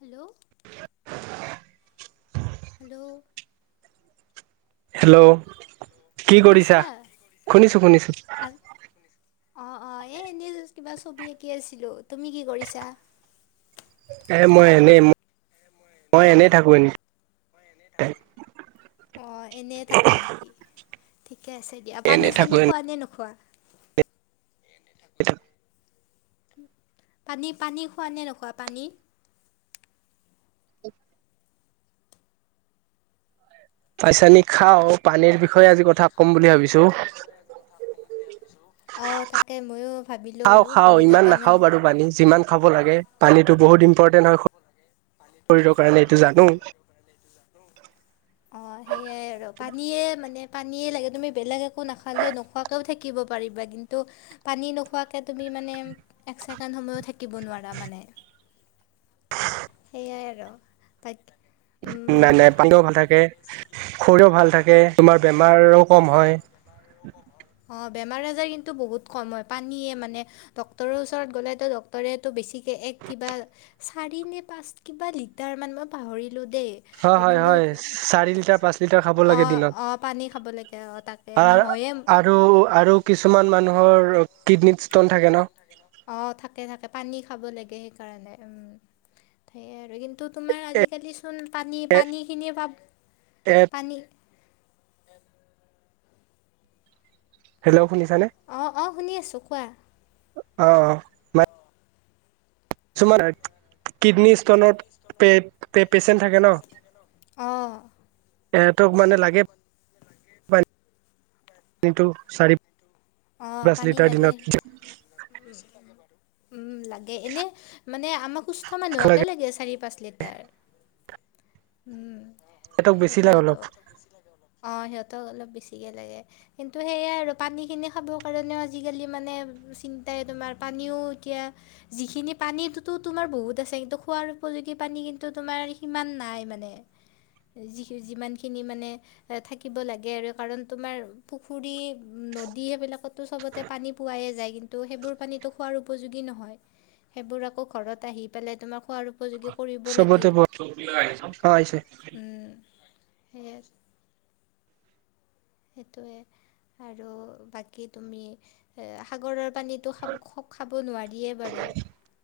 Hello. [unintelligible] Hello. Hello কি কৰিছা? শুনিছা শুনিছো শুনিছো। আ অঁ অ এই এনেই জাষ্ট কিবা ছবি আঁকি আছিলো, তুমি কি কৰিছা? এ মই এনেই মই এনেই থাকো এনে। অ এনেই থাকা নেকি? ঠিকে আছে দিয়া, পানী এনেই থাকো চানী এনে খোৱা নে' নোখোৱা? থাকো পানী-পানী খোৱা নে' নোখোৱা পানী? [inaudible] পানী- চানি খাওঁ পানীৰ বিষয়ে আজি কথা কম বুলি ভাবিছোঁ। অ তাকে মইয়ো খাওঁ, খাওঁ ইমান নাখাও বাৰু পানী যিমান খাব লাগে পানীটো বহুত ইম্পৰ্টেন্ট হয় শৰীৰৰ কাৰণে এইটো জানো। অ সেইয়াই আৰু পানীয়ে মানে মানে পানীয়ে লাগে তুমি বেলেগ একো নাখালে নোখোৱাকেও থাকিব পাৰিবা কিন্তু পানী নোখোৱাকে তুমি মানে একছেকেণ্ড সময়ো থাকিব নোৱাৰা মানে। সেয়াই আৰু বাক নাই-নাই পানীও ভাল থাকে খৰিও ভাল থাকে তোমাৰ বেমাৰও কম হয়। অ বেমাৰ আজাৰ কিন্তু বহুত কম হয় পানীয়ে মানে ডক্তৰৰ ওচৰত গ'লেতো ডক্তৰে বেছিকৈ এক কিবা চাৰি নে পাঁচ কিবা লিটাৰ মান মই পাহৰিলো দেই। হয় হয় কিন্তু হয় চাৰি লিটাৰ পাঁচ লিটাৰ খাব লাগে দিনত অ-অ পানী অ তাকে-তাকে আৰু নহয়ে আৰু, আৰু কিছুমান মানুহৰ কিডনীত ষ্টন থাকে ন অ থাকে, থাকে পানী খাব লাগে সেইকাৰণে উম সেয়াই আৰু কিন্তু তোমাৰ আজিকালিচোন এ পানী-পানীখিনিয়ে পাব এ পানী হেল্ল' শুনিছানে? অ-অ শুনি আছো, কোৱা? অ-অ কিডনী [inaudible] ষ্টনত কিডনী স্তনত পে পেচেণ্ট পে-পেছেন্ট থাকে ন' অ এহতক মানে লাগে পানীটো চাৰি অ পাঁচ পানী লিটাৰ লাগে দিনত উম লাগে এনে মানে আমাক সুস্থ মানুহকে লাগে চাৰি পাঁচ লিটাৰ সিহঁতক বেছি লাগে সেইটোৱেতো অলপ অ সিহঁতক অলপ বেছিকে লাগে, কিন্তু সেইয়াই আৰু পানী খিনি খাবৰ কাৰণেও আজিকালি মানে চিন্তাই তোমাৰ পানীও এতিয়া যিখিনি পানীটোতো তোমাৰ বহুত আছে, কিন্তু খোৱাৰ উপযোগী পানী কিন্তু তোমাৰ সিমান নাই মানে। যি যিমানখিনি মানে থাকিব লাগে আৰু কাৰণ তোমাৰ পুখুৰী নদ দি সেইবিলাকটো চবতে পানী পোৱাই যায় কিন্তু সেইবোৰ পানীতো খোৱাৰ উপযোগী নহয়। সেইবোৰ আকৌ ঘৰত আহি পেলাই তোমাৰ খোৱাৰ উপযোগী কৰিব চবতে লাগিল, পোৱা অ' আহিছে উম সেয়াই সেইটোৱে আৰু বাকী তুমি সাগৰৰ পানীত সেইটো খব খপ খাব নোৱাৰিয়ে বাৰু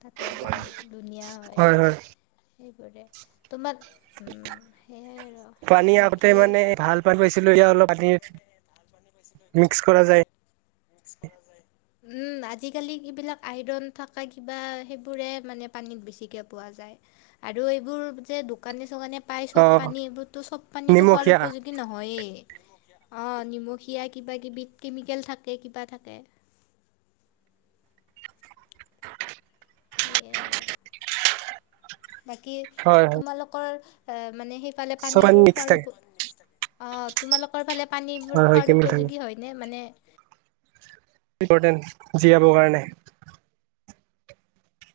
তাকে বাৰু ধুনীয়া হয়। সেইবোৰে তোমাক সেই ৰ পানী আগতে মানে ভাল পানী পাইছিলো ই অলপ পানী মিক্স কৰা যায়। মিক্স কৰা যায়। উম আজিকালি এইবিলাক আইৰণ থকা কিবা সেইবোৰে মানে পানীত বেছিকৈ পোৱা যায়। আৰু এইবোৰ যে দোকানী চোকানীয়ে পাই অ চব পানী এইবোৰতো চব পানীতো খোৱাৰ নিমখীয়া উপযোগী নহয়ে অ নিমখীয়া কিবা কিবি কেমিকেল থাকে কিবা থাকে। [inaudible] সেয়াই আৰু বাকী? হয় হয়। তোমালোকৰ এ মানে সেইফালে চব পানীবোৰ মিক্স খোৱাৰ থাকে ওপ অ। তোমালোকৰ ফালে পানীবোৰ হয় হয় খোৱাৰ কেমিকেল থাকে উপযোগী হয়নে মানে? ইম্পৰ্টেণ্ট জীয়াবৰ কাৰণে।